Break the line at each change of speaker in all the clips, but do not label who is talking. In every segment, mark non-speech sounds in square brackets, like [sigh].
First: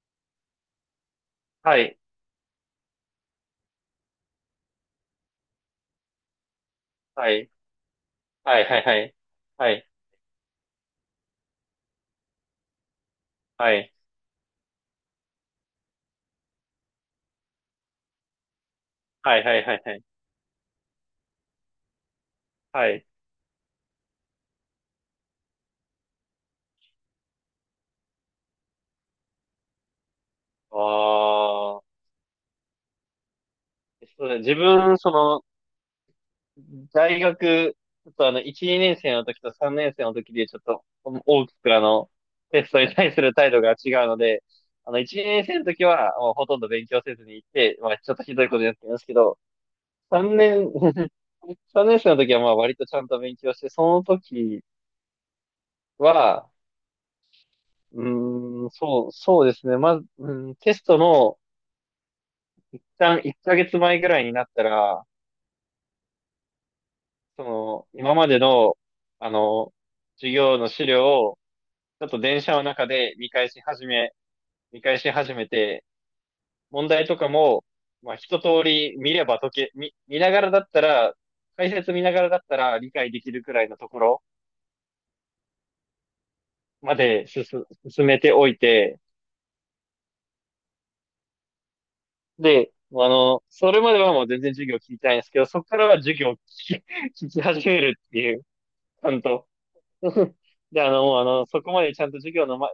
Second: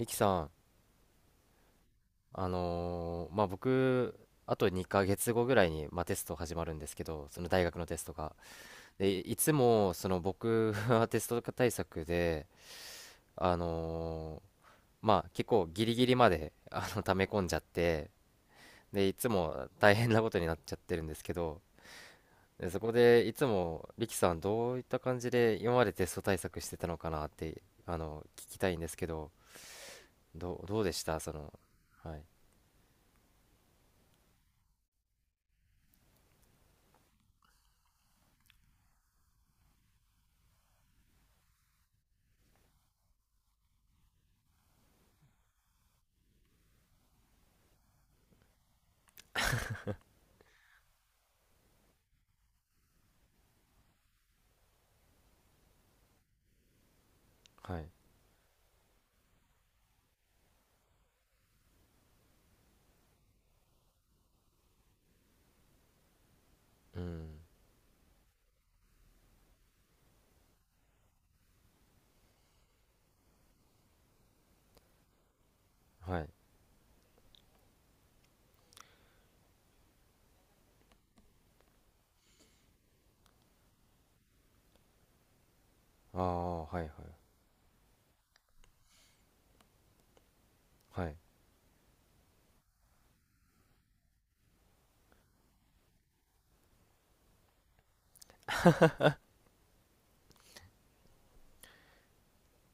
ミキさん、
はい、
まあ、僕、あと2ヶ月後ぐらいに、まあ、テスト始まるんですけど、
は
その
い、
大学のテストが。
はい、はい、は
で、
い、
いつ
はい、
も、その僕は [laughs] テスト対策で、あ
はい、
のーまあ、結構ギリギリまで、[laughs] 溜め込んじゃって、で、いつ
はい、はい、
も
はい、は
大
い、
変なことになっちゃってるんですけど、で、そ
は
こ
い。
で、いつも、リキさん、どういった感じで今までテスト対策してたのかなって、聞きたいんですけど、どうでした
あ
その、
あ、
はい、
そうだね自分、大学、ちょっと1、2年生の時と3年生の時で、ちょっと、大きくテストに対する態度が違うので、1、2年生の時は、もうほとんど勉強せずに行って、まあ、ちょっとひどいことやってますけど、3年、[laughs] 3年生の時は、まあ、割とちゃんと勉強して、その時は、
はい、
うそうですね。まず、うん、テストの、一旦1ヶ月前ぐらいになったら、
うん、
今までの、あの、授業の資料を、ちょっと電車の中で見返し始めて、
はい。
問題とかも、まあ、一通り見れば解け、見ながらだったら、解説見ながらだったら理解できるくらいのところ
ああ、はいはい。
まで進めておいて、
はい。
で、それまではもう全然授業聞いてないんですけど、そこからは授業を聞き、[laughs] 聞き始めるっていう、ちゃんと。[laughs] で、あの、もうあの、そこまでちゃんと授業の、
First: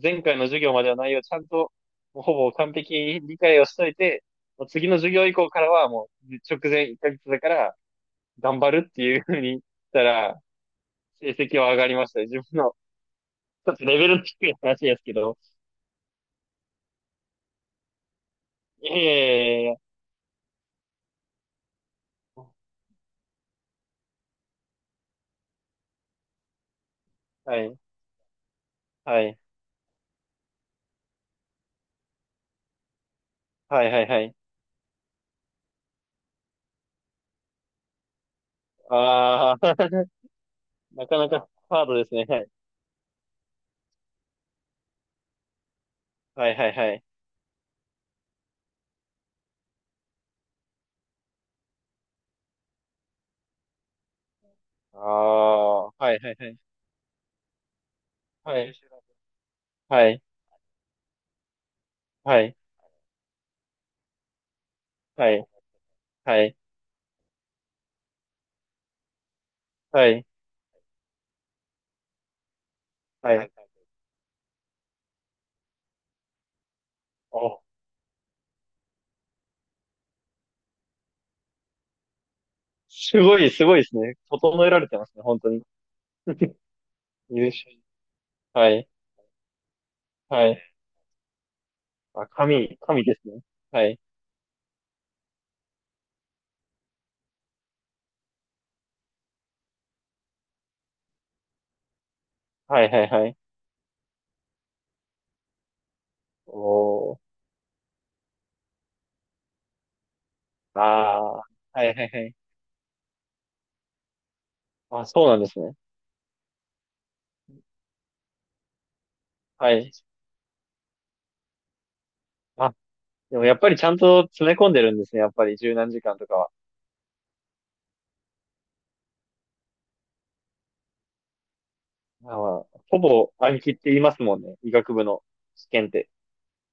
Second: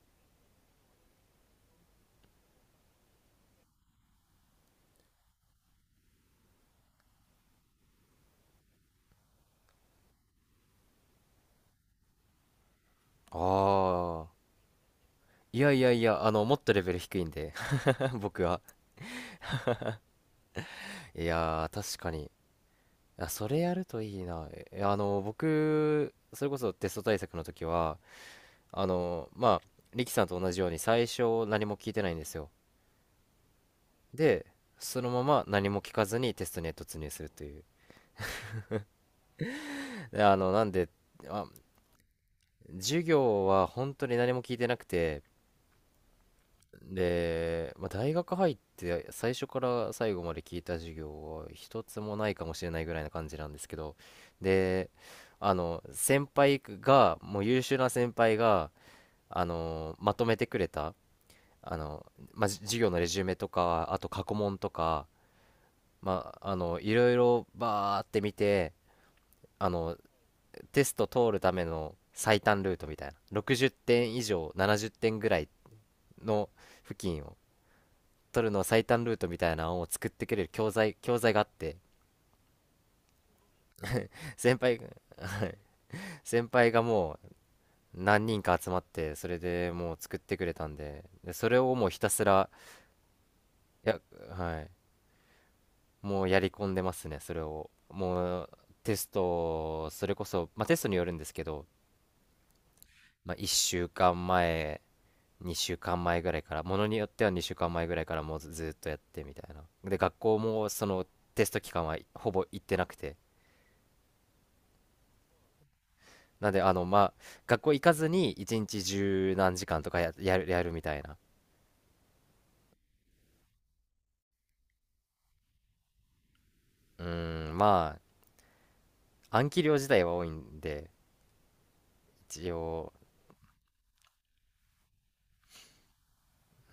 前回の授業までの内容をちゃんと、もうほぼ完璧に理解をしといて、もう次の授業以降からはもう直前1ヶ月だから頑張るっていうふうにしたら、成績は上がりましたね。自分の、
あ
ちょっとレベル
あ。
低い話ですけど。
いやいやいや、もっとレベル低いんで、[laughs] 僕は。
いやいやいやいや、
いやー、確かに。いや、それやるといいな。えあの、僕、それこそテスト対策の
は
時
い、
は、
はい、
まあ、リキさんと同じように最初何も聞いてないんですよ。
はい、はい、はい。
で、そのまま何も聞かずにテストに突入するという。
ああ、
で、なんで、
なかな
あ、
かハードですね。はい。
授業は本当に何も聞いてなくて、
はいはいはい。
で、まあ、大学入って最初から最後まで聞いた授業は一つもないかもしれないぐらいな感じなんですけど。で、
ああ、はい
先
はいはい。
輩がもう優秀な先輩
は
が
い。は
ま
い。
とめてくれた。あの、
は
まあ、
い。
授業のレジュメとかあと過去問とか、
はい。
ま
は
あ、
い。
いろいろバーって見て、あのテスト通るための最短ルートみたいな、
はい。はい。
60点以上70点ぐらいの付近を
お、
取るの最短ルートみたいなのを作ってくれる教材があって、
すごいですね。
[laughs] 先
整え
輩、
られてますね。本当に。
先輩がもう
優秀。
何人か
は
集まっ
い。
て、それでもう作ってく
は
れた
い。
んで、でそれをもうひたす
あ、
ら、
神ですね。は
や、
い。
はい、もうやり込んでますね、それを。もうテスト、それこそ、まあ、テストによるんですけど、
はいはいは
まあ、
い。
1週間前、2週間前ぐらいから、ものによっ
おー。
ては2週間前ぐらいからもうずっとやってみたいな。で、学校も
あ
その
あ、は
テスト期間
い
は
はいは
ほ
い。
ぼ行ってなくて、
あ、そうなんですね。
なんで、まあ、学校行かずに一日十何時
は
間と
い。
かやるみたいな。
あ、でもやっぱりちゃんと詰め込んでるんですね。やっぱり十何時間とかは。
うーん、まあ、暗記量自体は多いんで、
まあ
一
ー
応、
ほぼ暗記って言いますもんね。医学部の試験って。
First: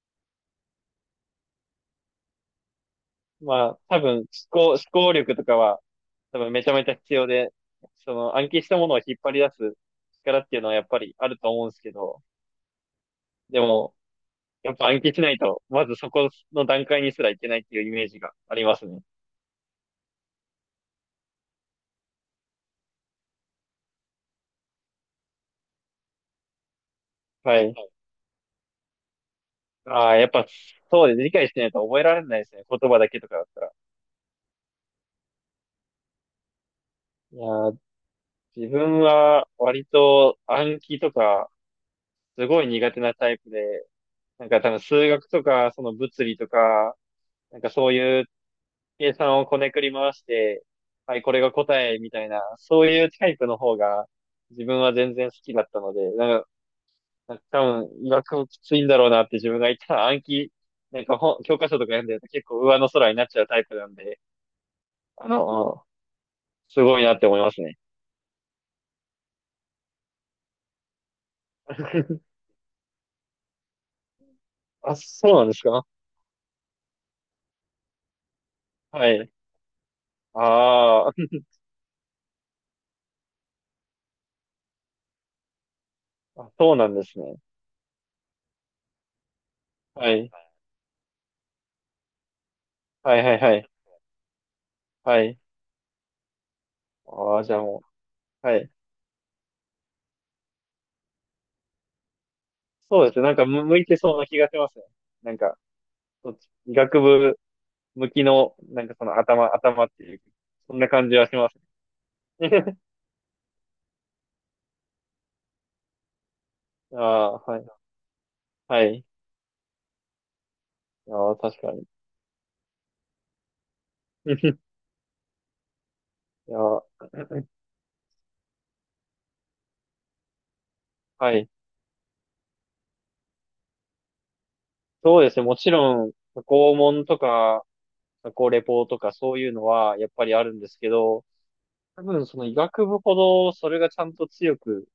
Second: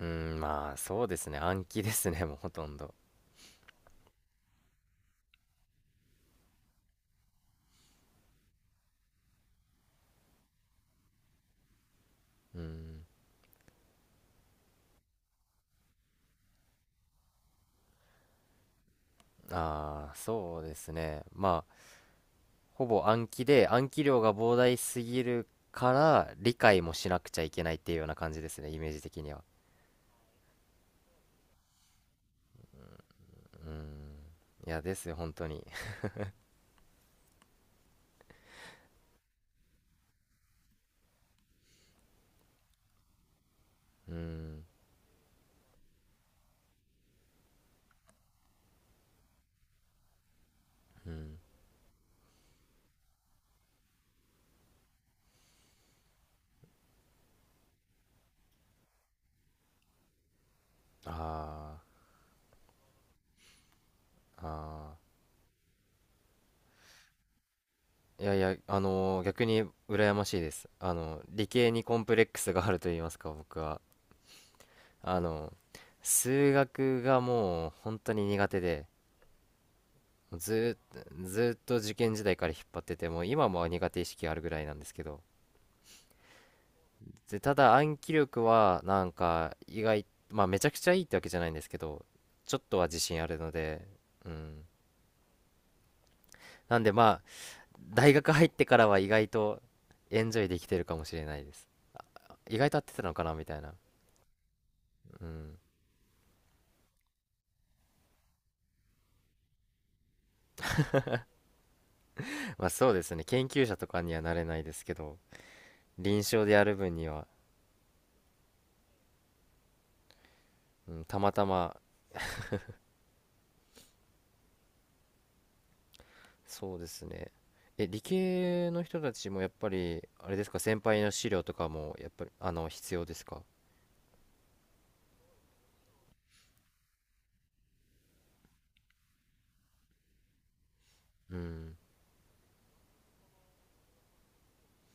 うーん、まあ、そうですね、暗記ですね、[laughs] もうほとんど。
まあ、多分、思考力とかは、多分めちゃめちゃ必要で、その暗記したものを引っ張り出す力っていうのはやっぱりあると思うんですけど、
うーん、
でも、やっぱ暗記しないと、まずそこの段階にすらいけないっていうイメージがありますね。
ああ、そうですね。まあ、ほぼ暗記で、暗記量が膨大すぎるから、理解もしなくちゃい
は
けな
い。
いっていうような感じですね、イメージ的には。
ああ、やっぱ、そうです。理解してないと覚えられないですね。言葉だけとかだった
うー
ら。
ん、いや、ですよ、本当に。
いやー、自分は割と暗記とか、すごい苦手なタイプで、
[laughs] うー
なんか
ん、
多分数学とか、その物理とか、なんかそういう計算をこねくり回して、
う
はい、こ
ん、
れが答えみたいな、そういうタイプの方が自分は全然好きだったので、なんか多分、医学もきついんだろうなって自分が言ったら暗記、なんか教科書
あ
とか読んでると結構上の空になっちゃうタイプなんで、
あ、ああ。
あの、すごいなって思いますね。
いやいや、逆に羨ましいです。理系にコンプ
[laughs]
レックスがあると言いますか、僕は。
あ、
あ
そうなん
の、
ですか？
数学がもう本当に苦手で、
はい。
ずーっ
あ
と、ず
ー
ーっと受験時代から引っ張ってて、もう今も苦手意識あるぐらいなんですけど。
あ、そうなんですね。
で、ただ暗記力はなんか意外、
はい。
まあ、めちゃくちゃいいってわけじゃないんですけど、ちょっとは自
は
信
い
あ
は
る
い
の
はい。
で、うん。
はい。
なんでまあ、
ああ、じゃあも
大学入
う、
っ
は
て
い。
からは意外とエンジョイできてるかもしれないです。意外と合って
そ
た
うで
の
すね。
か
な
な
ん
み
か
たいな。
向いてそうな気がしますね。
う
なんか、
ん。
そっち医学部向きの、なんかその頭っていう、そんな感じはします。
まあ、
[laughs]
そうですね、研究者とかにはなれないですけど、臨床でやる分
あ
には、
あ、はい。はい。
うん、た
あ
ま
あ、
た
確か
ま。
に。[laughs] いや、
そうですね、理系の人たちもやっぱりあれですか？先輩の資
は
料
い。
とかもやっぱり必要ですか？
そうですね。もちろん、過去問とか、過去レポとかそういうのは、やっぱりあるんですけど、
うん。
多分その医学部ほど、それがちゃんと強く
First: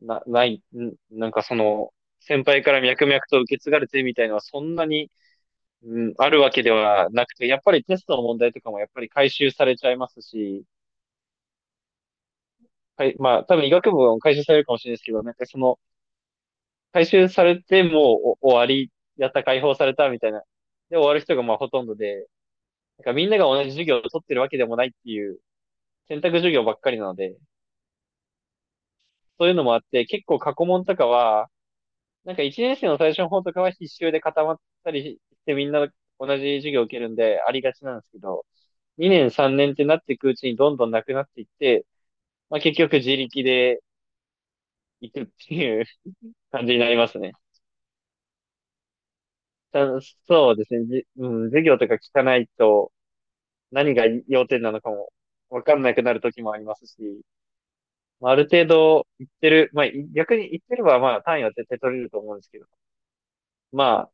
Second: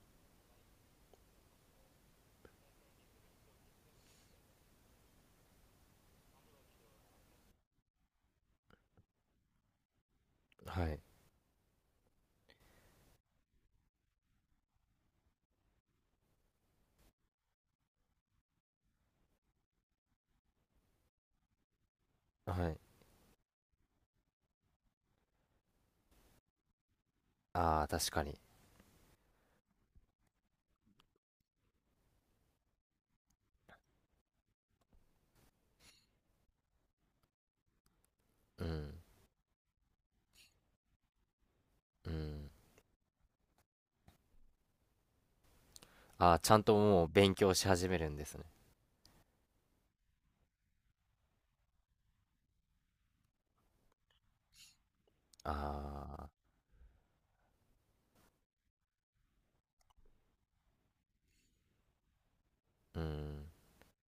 な、ない、んなんかその、先輩から脈々と受け継がれてみたいのはそんなに、うん、あるわけではなくて、やっぱりテストの問題とかもやっぱり回収されちゃいますし、
はい、
はい、まあ、多分医学部は回収されるかもしれないですけど、なんかその、回収されてもうお終わり、やった、解放されたみたいな。で、終わる人がまあほとんどで、
はい。
なんかみんなが同じ授業を取ってるわけでもないっていう選択授業ばっかりなので、
ああ、確かに。
そういうのもあって、結構過去問とかは、なんか1年生の最初の方とかは必修で固まったりしてみんな同じ授業を受けるんでありがちなんですけど、
うん、
2年3年ってなっていくうちにどんどんなくなっていって、
うん。
まあ結局自力で行くっていう
ああ、ちゃん
感じ
と
になり
も
ま
う
すね。
勉強し始めるんですね。
たそうですね。うん、授業とか聞かないと何が要点なのかも
あ
わかんなくなる
あ、
時もありますし、まあ、ある程度言ってる、まあ、逆に言ってればまあ単位は絶対取れると思うんですけど、
うん。
まあ、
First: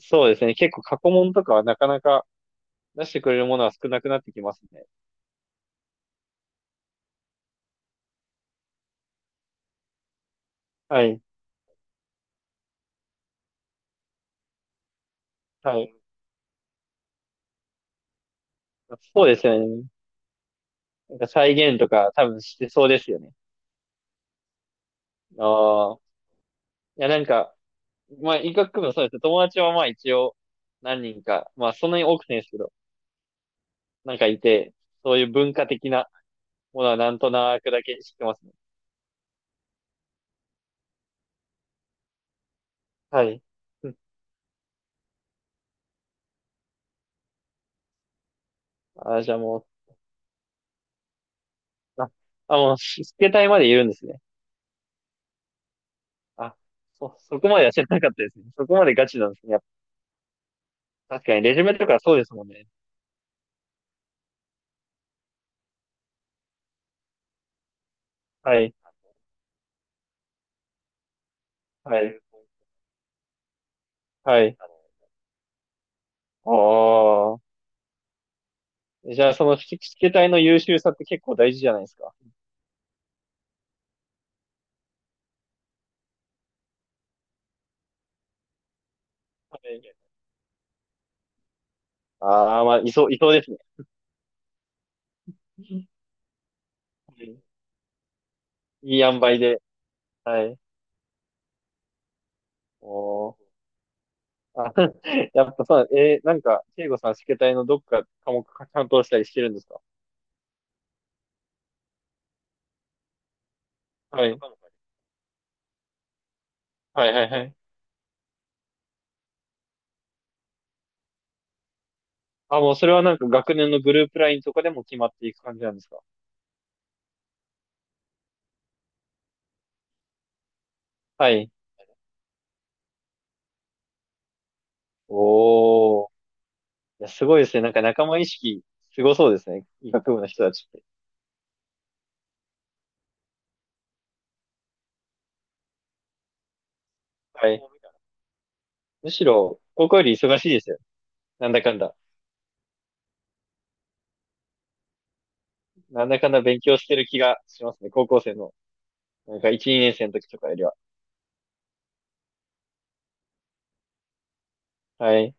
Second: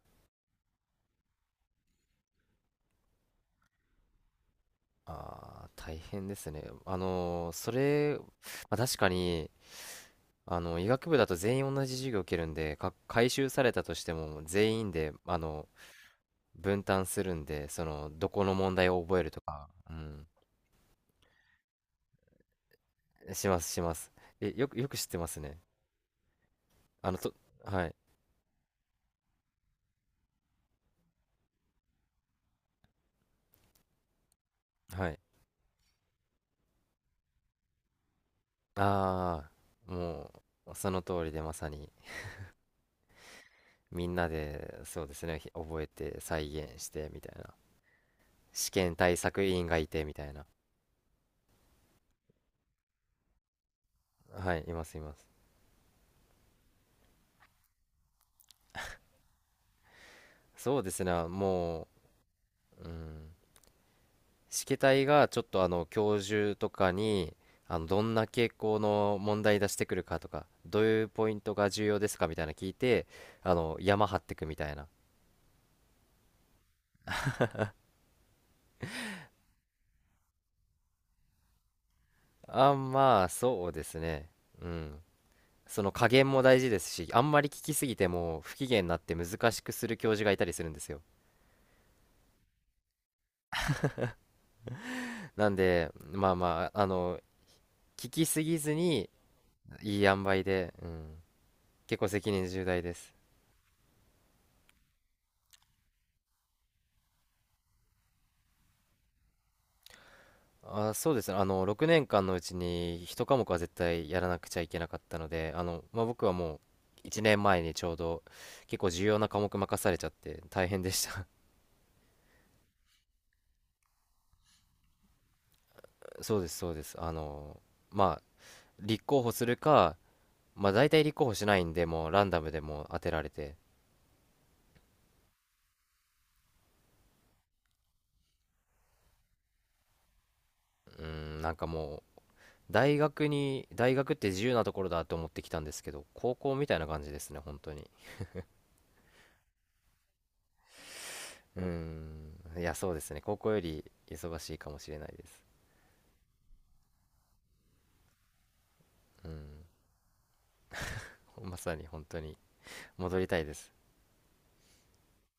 そうですね。結構過去問とかはなかなか出してくれるものは少なくなってきますね。
ああ、大変ですね。それ、まあ、確かに、医
は
学部
い。
だと全員同じ授業を受けるんで、回収されたとしても全員で、
はい。
分担するんで、どこの問題を覚え
そう
る
で
と
すよ
か、
ね。
うん、
なんか再現とか多分してそうですよね。
します、します。よく知ってますね。
ああ。いや、
あの、
なん
と、
か、
はい、
まあ、医学部もそうです。友達はまあ一応何人か、まあそんなに多くないですけど、なんかいて、
は
そ
い。
ういう文化的なものはなんとなくだけ知ってますね。
ああ、もう、その通りでまさに、
はい。うん、
みんなで、そうですね、覚えて、再現して、みたいな。試験対
あ、じゃあ
策委員
も
がいて、みたいな。
う、あ、あ、もう、スケ隊までいるんですね。
はい、います、います。
あ、そこまでは知らなかったですね。そこまでガチなんですね。やっ
そうですね、
ぱ確かに、レジュメ
も
とかそうですもんね。
う、うん。試験体がちょっと教授とかにどんな傾
はい、
向の問題出してくるかとか、どういうポイントが重
は
要です
い、
かみたいな聞いて、山張って
は
くみ
い。
たいな。
ああ。じゃあ、そのスケスケ隊の優秀さって結構大事じゃないですか。
あ、まあ、そうですね。うん。その加減も大事ですし、あんまり聞きすぎても不機嫌になって難
は
しく
い、
する教授がいたりするんですよ。
ああ、まあ、いそう、いそうですね。
なん
うん、
で、まあまあ、
い
聞きすぎず
い
に
塩梅で。
いい塩梅
はい。
で、うん、結構責任重大です。
おー。あ、[laughs] やっぱさ、なんか、慶吾さん、試験体のどっか科目担当したりしてるんですか？
あ、そうですね。6年間のうちに1科目は絶対や
は
らな
い。
くちゃいけなかったので、まあ、僕はもう
はい
1
はい
年
はい。
前にちょうど結構重要な科目任されちゃって大変でした。
あ、もうそれはなんか学年のグループラインとかでも決まっていく感じなんですか？
[laughs] そうです、そうです。まあ、立候補するか、まあ、大体立候
は
補し
い。
ないんで、もうランダムでもう当てられて、
おー。いや、すごいですね。なんか仲間意識、すごそうですね。医学部の人たちって。
うん、なんかもう、大学って自由なところだと思ってきたんですけど、高校みたいな感じですね、
は
本
い。
当に。
むしろ、高校より忙しいですよ。なん
う
だかんだ。
ん、いや、そうですね。高校より忙しいかもしれないです。
なんだかんだ勉強してる気がしますね。高校生の、
う
なんか
ん。
1、2年生の時とかよりは。
まさに本当に戻りたいです
はい。